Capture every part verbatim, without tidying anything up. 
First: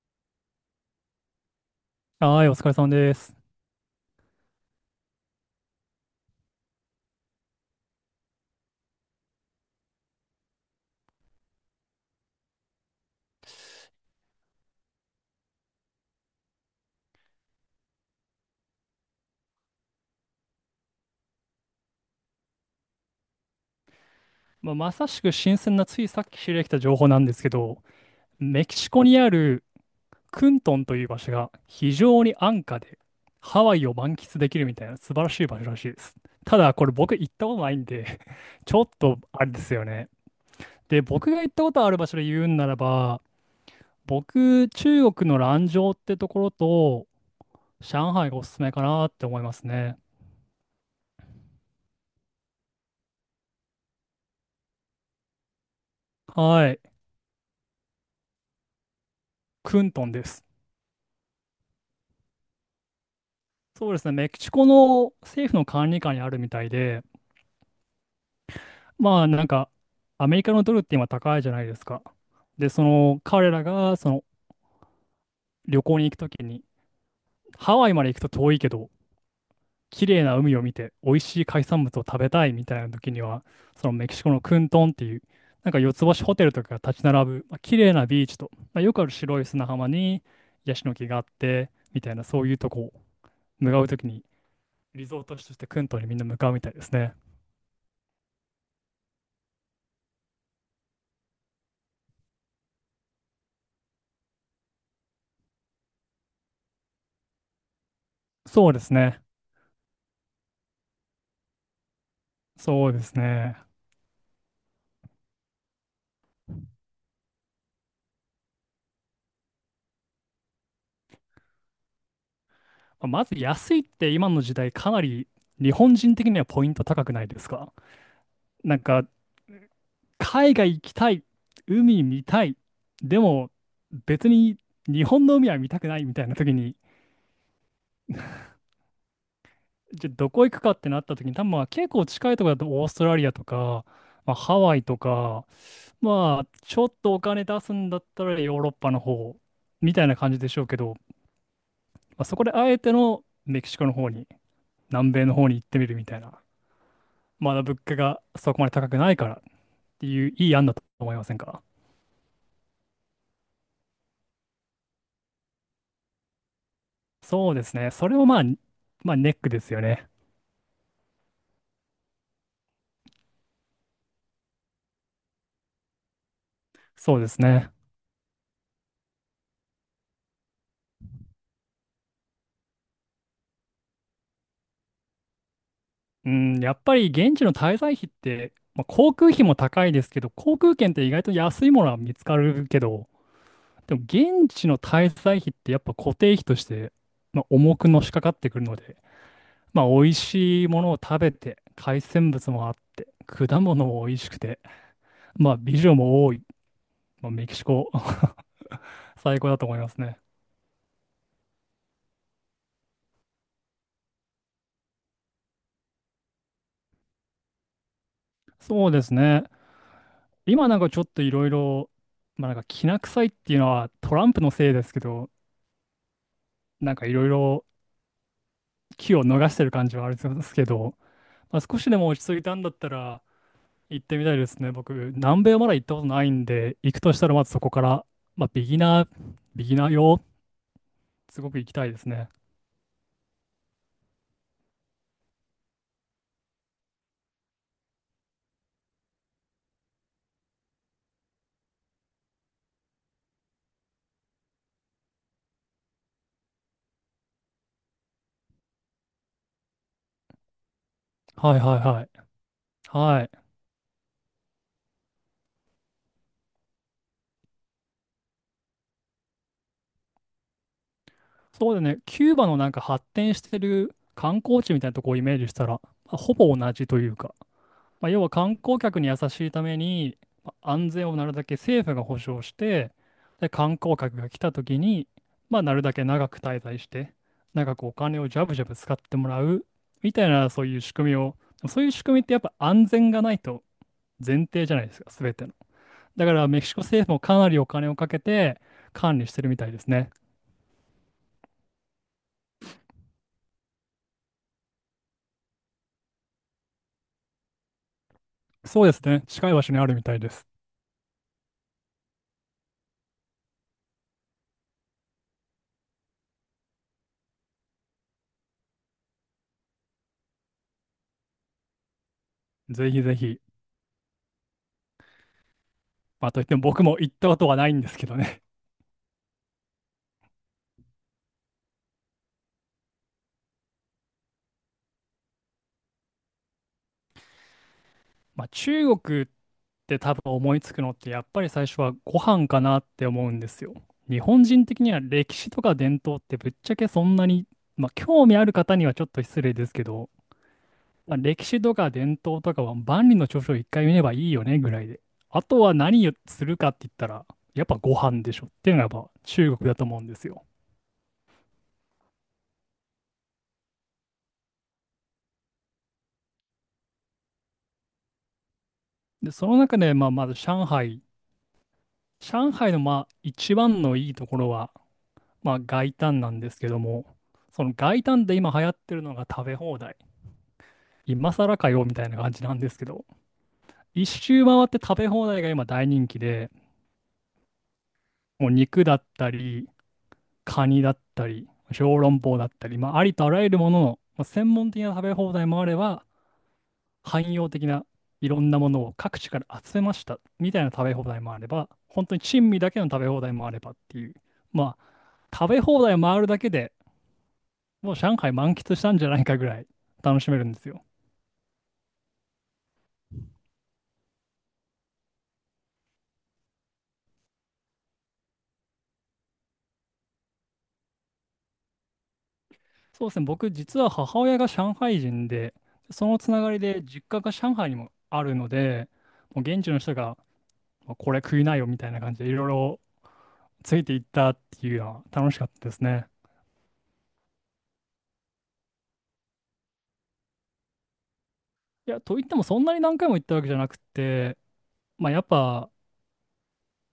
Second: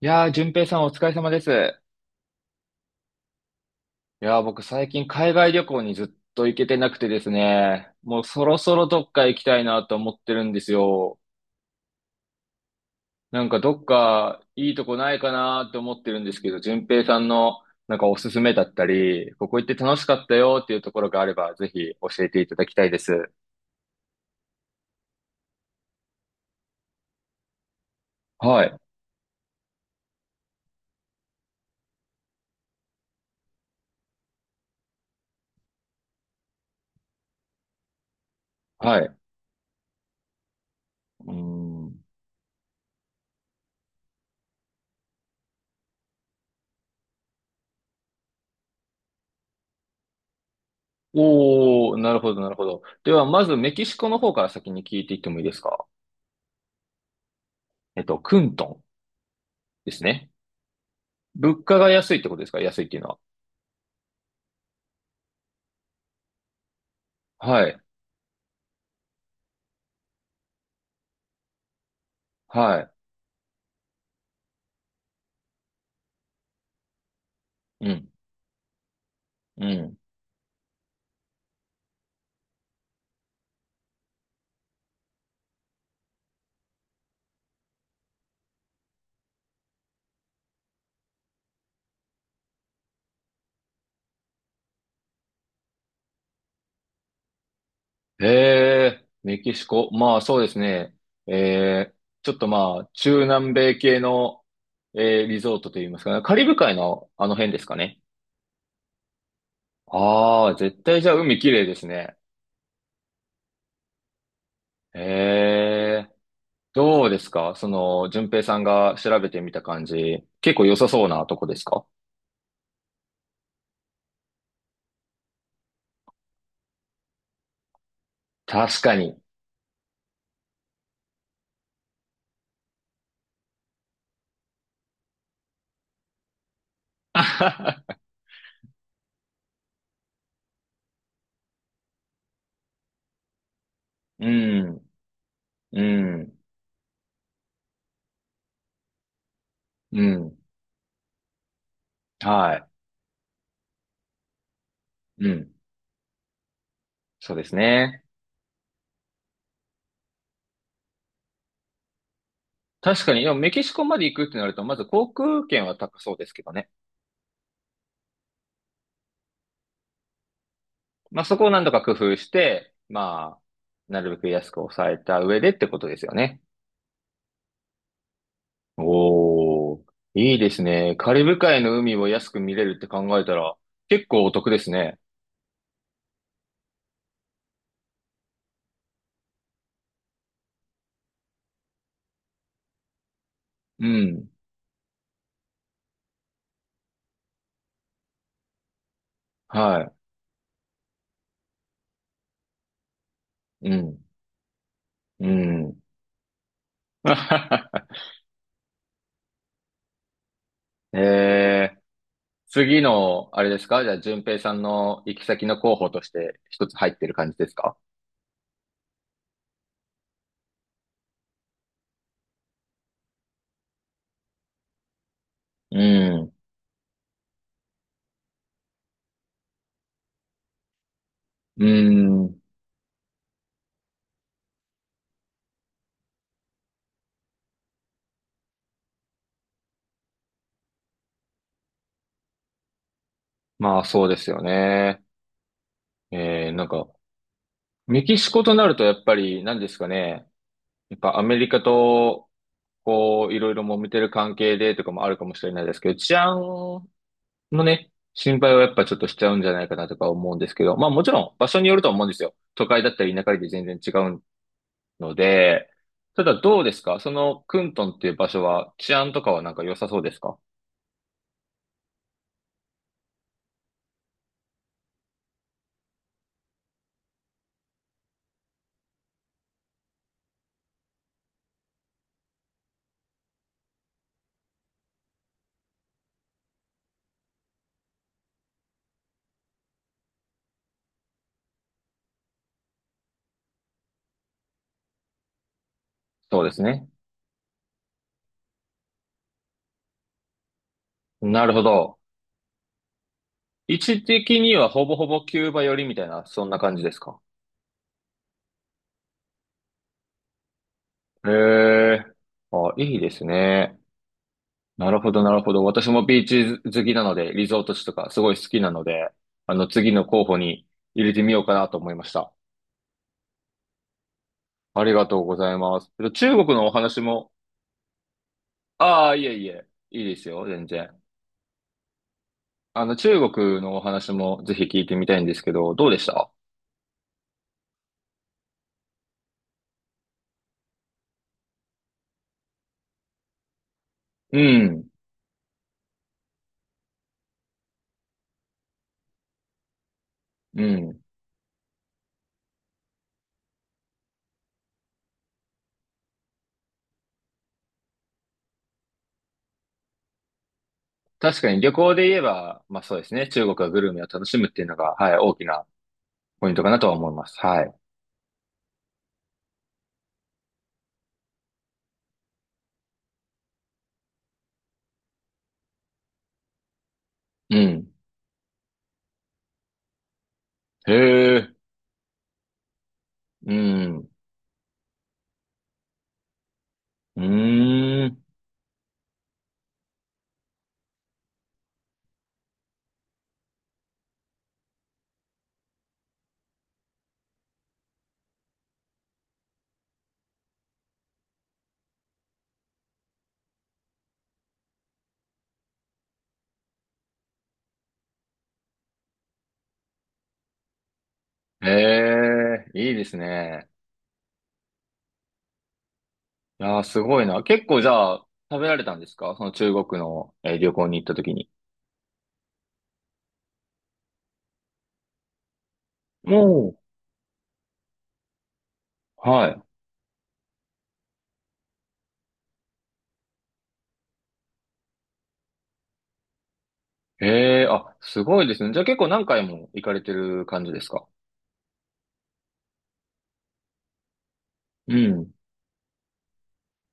いやー、淳平さんお疲れ様です。はい、お疲れ様です。いやー、僕最近海外旅行にずっと行けてなくてですね、もうそろそろどっか行きたいなと思ってるんですよ。なんかどっかいいとこないかなと思ってるんですけど、淳平さんのなんかおすすめだったり、ここ行って楽しかったよっていうところがあれば、ぜひ教えていただきたいです。まあ、まさしく新鮮なついさっき知り合ってきた情報なんですけど、はメキい、シコにあるクントンという場所が非常に安価でハワイを満喫できるみたいな素晴らしい場所らしいです。ただこれ僕行ったことないんで、ちょっはい。うとあれですよね。で、僕ーが行ったことあるん。場所で言うんならば、僕、中国の蘭州ってところと上海がおすすめかなって思いますね。おー、なるほど、なるほど。では、まずメキシコの方から先に聞いていってもいいですか？はい、えっと、クントンクでンすトンでね。す。物価が安いってことですか？安いっていうのは。そうですね、メキシコの政府の管理下にあるみたいで、はい。まあなんかアメリカのドルって今高いじゃないですか。で、そはの彼らがその旅行に行くときに、ハい。ワうイまでん。行くと遠いけど、うん。綺麗な海を見て美味しい海産物を食べたいみたいなときには、そのメキシコのクントンっていう、なんか四つ星ホテルとかが立ち並ぶ、まあ、綺麗なビーチと、まあ、よくある白い砂浜にヤシの木があって、みたいなそういうとこを向かうときに、リゾート地としてクントンにみんな向かうみたいですね。へえ、メキシコ。まあそうですね。えー、ちょっとまあ、中南米系の、えー、リゾートといいますかね。カリブ海のあの辺ですかね。そうですね。ああ、絶対じゃあ海綺麗ですね。そうですね。へえ、どうですかその、順平さんが調べてみた感じ。結構良さそうなとこですか？まず安いって今の時代かなり日本人的にはポイント高くないですか？なん確かかに。海外行きたい、海見たい、でも別に日本の海は見たくないみたいな時に、じゃあどこ行くかってなった時に多分まあ結構近いところだとオーストラリアとか、うまあ、ハワイん、とか、うん、まあちょっとお金出すんだったらヨーロッパの方みうたいな感ん。じでしょうけど、まあ、そこではい。あえてのメキシコの方に、南米うの方ん。に行ってみるみたいな。そうですまだ物価ね。がそこまで高くないからっていういい案だと思いませんか？確かに、でもメキシコまで行くってなると、まず航空券は高そうですけどね。そうですね。それもまあ、まあネックですよね。まあそこを何とか工夫して、まあ、なるべく安く抑えた上でってことですよね。そうですね。おー、いいですね。カリブ海の海を安く見れるって考えたら、結構お得ですね。うん、やっぱり現地の滞在費って、まあ、航空費も高いですけど、航空券って意外と安いものは見つかるけど、うでもん。現地の滞在費ってやっぱ固定費として、まあ、重くのしかかってくるので、まあは美味しいものを食べて、海鮮物もあって、果い。う物もん。美味しくて、うまあ美ん。女も多い、まあ、メキシコ 最高だと思いますね。えー、次の、あれですかじゃあ、順平さんの行き先の候補として一つ入ってる感じですか？そうですね。今なんかちょっといろいろ、まあなんかきな臭いっていうのはトランプのせいですけど、うん。なんかいろいろ機を逃してる感じはあるんですけど、まあ、う少しでも落ち着ん。いたんだったら行ってみたいですね。僕、南米はまだ行ったことないんで、行くとしたらまずそこから、まあビギナー、ビギナー用、すごく行きたいですね。まあそうですよね。えー、なんか、メキシコとなるとやっぱり何ですかね。やっぱアメリカと、こう、いろいろ揉めてる関係でとかもあるかもしれないですけど、治安のね、心配はやっぱちょっとしちゃうんじゃないかなとか思うんですけど、まあもちろん場は所いによはいると思はうんい。ですよ。都会だったり田はい。舎で全然違うので、ただどうですかそのクントンっていう場所は治安とかはなんか良さそうですか？そうだね、キューバのなんか発展してる観光地みたいなとこをイメージしたら、まあほぼ同じというか、まあ、要は観光客に優しいために、まあ安全をなるだけ政府が保障して、で、観光客が来た時に、まあ、なるだけ長く滞在して、長くお金をジャブジャブ使ってもらう、みたいな、そういう仕組みを、そういう仕組みってやっぱ安全がないと前提じゃないですか、すべての。だかそうら、でメすキシコね。政府もかなりお金をかけて管理してるみたいですね。なるほど。位置的にはほぼほぼキューバ寄りみたいな、そんな感じですか？そうですね、近い場所にあるみたいです。へえ。あ、いいですね。なるほど、なるほど。私もビーチ好きなので、リゾート地とかすごい好きなので、あの、次の候補に入れてみようかなと思いました。ぜひぜひ。ありがとうございます。えっとまあ、中とい国ってものお僕も話行ったも、ことはないんですけどね。ああ、いえいえ、いいですよ、全然。あの、中国のお話もぜひ聞いてみたいんですけど、どうでした？ まあ、中国って多分思いつくのってやっぱり最初はご飯かなって思うんですよ。日う本人的ん、には歴史とか伝統ってぶっちゃけそんなに、まあ、興味ある方にはちょっと失礼ですけど、うん。まあ、歴史とか伝統とかは万里の長城一回見ればいいよねぐらいで。あとは何をするかって言ったらやっぱご飯でしょっていうのがやっぱ中国だと思うんですよ。確かに旅行で言えば、まあそうですね、中国はグルメを楽しむっていうのが、はい、大きなポイントかなとは思います。はい。で、その中で、まあ、まず上海。上海のまあ一番のいいところは、まあ、外灘なんですけども、うそのん。外灘で今流行ってるのが食べ放題。へ今え、更かよみたいな感じなんですけど、う一ん。周回って食べ放題が今大人気で、うーん。もう肉だったり、カニだったり、小籠包だったり、まあ、ありとあらゆるものの、まあ、専門的な食べ放題もあれば、汎用的ないろんなものを各地から集めましたみたいな食べ放題もあれば、本当に珍味だけの食べ放題もあればっていう、まあ、食べ放題回るだけでもう上海満喫したんじゃないかぐらい楽しめるんですよ。ええ、いいですね。いやー、すごいな。結構じゃあ、食べられたんですかその中国の、えー旅行に行った時に。そうですね、僕実は母親が上海人で、そのつながりもう。で実家が上海にもあるので、もうはい。現地の人がまあこれ食いなよみたいな感じでいろいろついていったっていうのは楽しかったですね。ええ、あ、すごいですね。じゃあ結構何回も行かれてる感じですか？いや、と言ってもそんなに何回も行ったわけじゃなくて、うまあやっん。ぱ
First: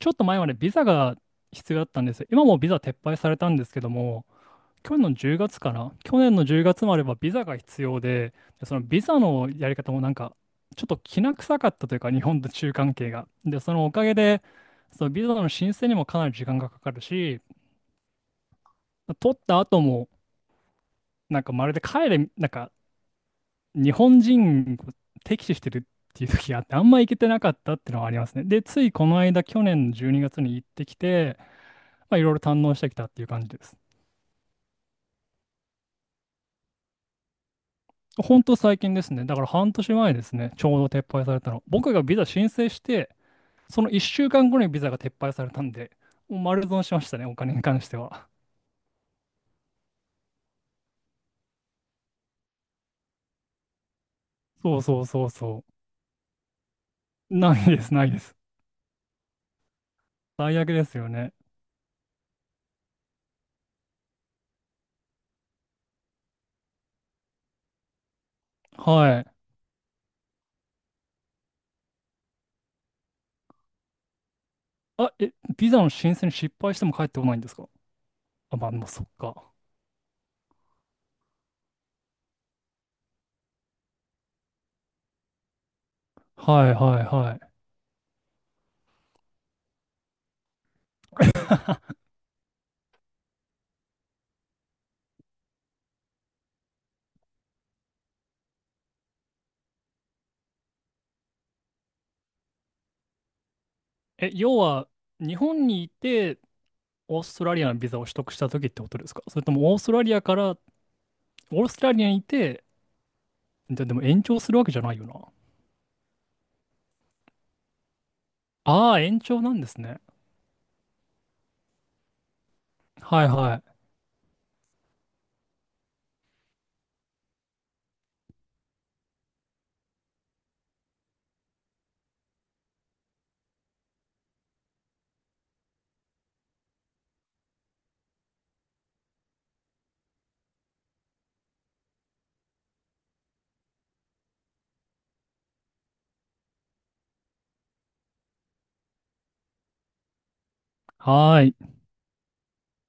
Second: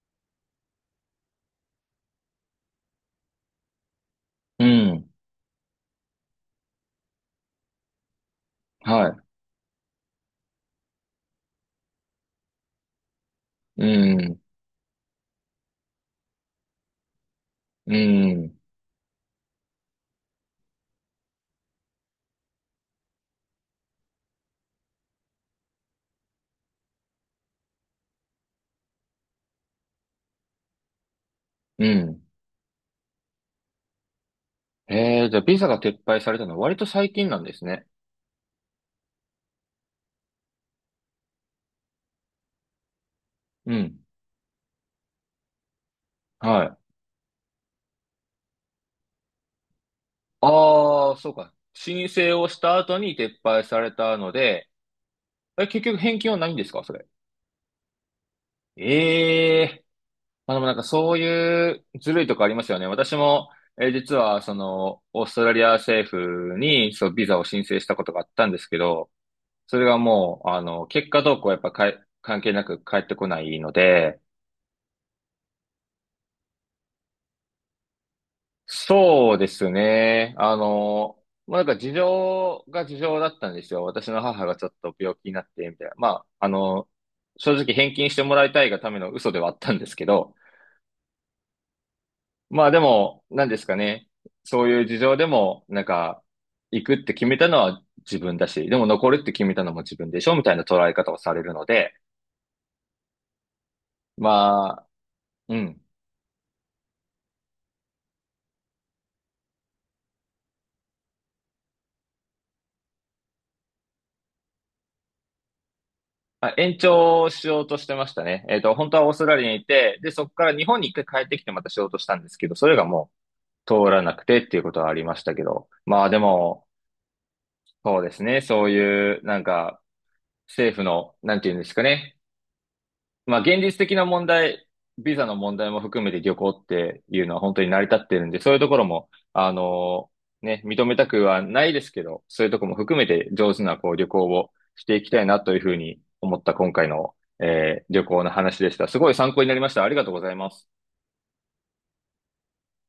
ちょっと前までビザが必要だったんですよ。今もビザ撤廃されたんですけども、う去年ん。のじゅうがつかな、去年のじゅうがつまではビザが必要で、でそのビはザのやり方もなんか、ちょっときな臭かったというか、日本と中関係が。で、そい。のうおかげん。で、そのビザの申請にもかなり時間がかかるし、うん。取った後も、なんかまるで帰れ、なんか日本人を敵視してるっていう時があって、あんま行けてなかったっていうのはありますね。で、ついこの間、去年のじゅうにがつにがつに行ってきて、うまあ、いん。ろいろ堪能してきたっていう感じです。ええ、じゃあビザが撤廃されたのは割と最近なんですね。本当最近ですね。だから半年前ですね。ちょうど撤廃されたの。僕がビザ申請して、うそのん。いっしゅうかんごにビザが撤廃されたんで、もうは丸い。損しましたね、お金に関しては。ああ、そうか。申請をした後に撤廃されたので、そうそうそうそえ、結局返金はないんですかそれ。う。ないです、ないです。ええ、まあ最でもな悪んかですよそうね。いうずるいとこありますよね。私も、えー実はその、オーストラリア政府にそう、ビザを申請したことがあったんですけど、はい。それがもう、あの、結果どうこうやっぱかい関係なく返ってこないので、あ、え、ビザの申請に失敗しても帰ってこないんですか？あ、まあ、まあそっそうでか。すね。あの、まあなんか事情が事情だったんですよ。私の母がちょっと病気になって、みたいな。まあ、あはいの、はいはい。正直返金してもらいたいがための嘘ではあったんですけど、まあでも、なんですかね。そういう事情でも、なんか、行くって決めたのは自分だし、でも残るって決めたのも自分でしょみたいな捉え方をされるので、え、要まあ、は、日う本ん。にいて、オーストラリアのビザを取得した時ってことですか？それともオーストラリアから、オーストラリアにいて、で、でも延長するわけじゃないよな。まあ、延長しようとしてましたね。えっと、本あ当あ、はオース延トラ長リアなにんいですて、ね。で、そこから日本に一回帰ってきてまたしようとしたんですけど、それがもはいはうい。通らなくてっていうことはありましたけど、まあでも、そうですね。そういう、なんか、政府の、なんていうんですかね。まあ、現実的な問題、ビザの問題も含めて旅行っていうのは本当に成り立ってるんで、そういうところも、あのね、認めたくはないですけど、そういうところも含めて上手なこう旅行をしていきたいなというふうに思った今回の、えー旅行の話でした。すごい参考になりました。ありがとうございます。はーい。